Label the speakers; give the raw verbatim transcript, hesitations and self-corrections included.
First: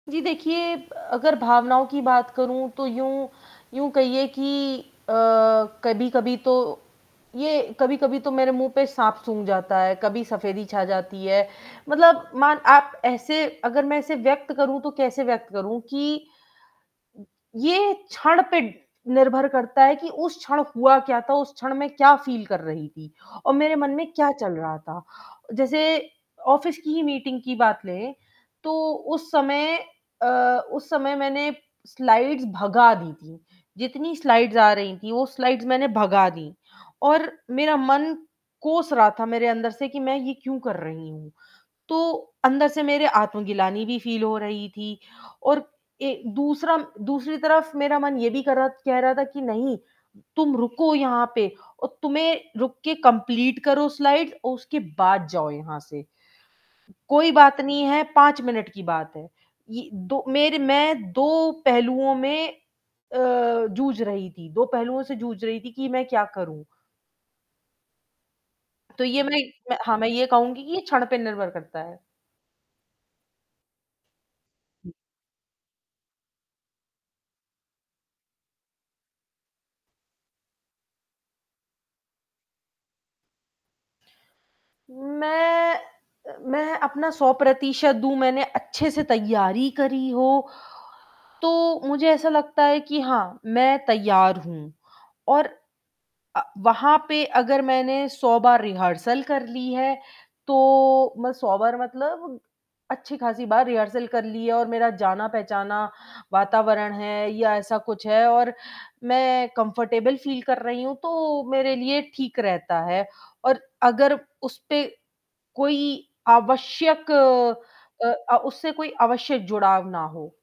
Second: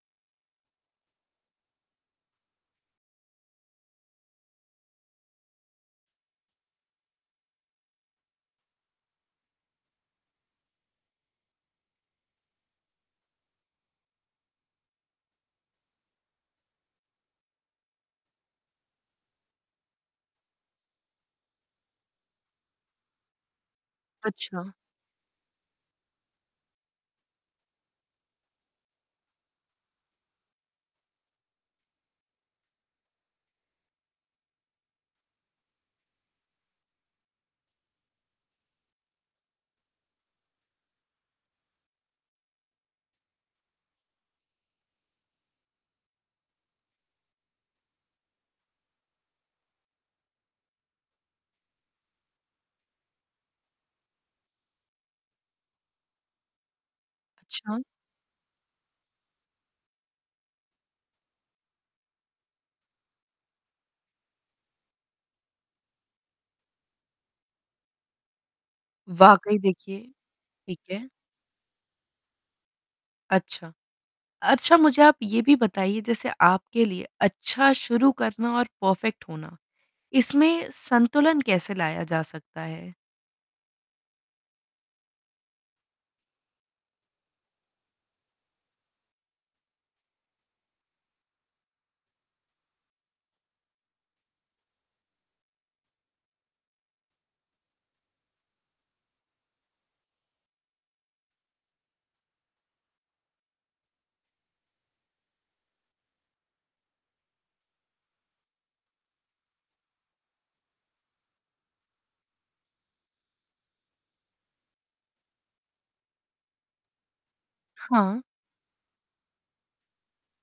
Speaker 1: जी, देखिए अगर भावनाओं की बात करूँ तो यूँ यूँ कहिए कि अ, कभी-कभी तो ये कभी-कभी तो मेरे मुँह पे साँप सूँघ जाता है, कभी सफेदी छा जाती है, मतलब मान आप ऐसे अगर मैं ऐसे व्यक्त करूँ तो कैसे व्यक्त करूँ कि ये क्षण पे निर्भर करता है कि उस क्षण हुआ क्या था, उस क्षण में क्या फील कर रही थी और मेरे मन में क्या चल
Speaker 2: अच्छा।
Speaker 1: रहा था, जैसे ऑफ़िस की ही मीटिंग की बात लें, तो उस समय अ, उस समय मैंने स्लाइड्स भगा दी थीं, जितनी स्लाइड्स आ रही थीं वो स्लाइड्स मैंने भगा दीं और मेरा मन कोस रहा था मेरे अंदर से कि मैं ये क्यों कर रही हूँ, तो अंदर से मेरे आत्मग्लानि भी फील हो रही थी और ए, दूसरा दूसरी तरफ़ मेरा मन ये भी कर रहा कह रहा था कि नहीं, तुम रुको यहाँ पे और तुम्हें रुक के कंप्लीट करो स्लाइड और उसके बाद जाओ यहाँ से। कोई बात
Speaker 2: अच्छा।
Speaker 1: नहीं है, पाँच मिनट की बात है, ये दो मेरे मैं दो पहलुओं में अ, जूझ रही थी, दो पहलुओं से जूझ रही थी कि मैं क्या करूँ? तो ये
Speaker 2: वाक़ई
Speaker 1: मैंने हाँ,
Speaker 2: देखिए
Speaker 1: मैं ये कहूँगी कि
Speaker 2: ठीक
Speaker 1: ये क्षण
Speaker 2: है।
Speaker 1: पे निर्भर करता है।
Speaker 2: अच्छा। अच्छा, मुझे आप ये भी बताइए जैसे आपके लिए अच्छा शुरू करना और परफेक्ट होना, इसमें संतुलन कैसे लाया जा सकता है?
Speaker 1: मैं मैं अपना सौ प्रतिशत दूँ, मैंने अच्छे से तैयारी करी हो, तो मुझे ऐसा लगता है कि हाँ, मैं तैयार हूँ और अ, वहाँ पे अगर मैंने सौ बार रिहर्सल कर ली है, तो मैं सौ बार मतलब अच्छी खासी बार रिहर्सल कर ली है और मेरा जाना पहचाना वातावरण है या ऐसा कुछ है और मैं कंफर्टेबल फील कर रही हूँ, तो मेरे लिए ठीक रहता है और अगर उस पे कोई आवश्यक अ
Speaker 2: हाँ।
Speaker 1: अ, उससे कोई आवश्यक जुड़ाव ना हो।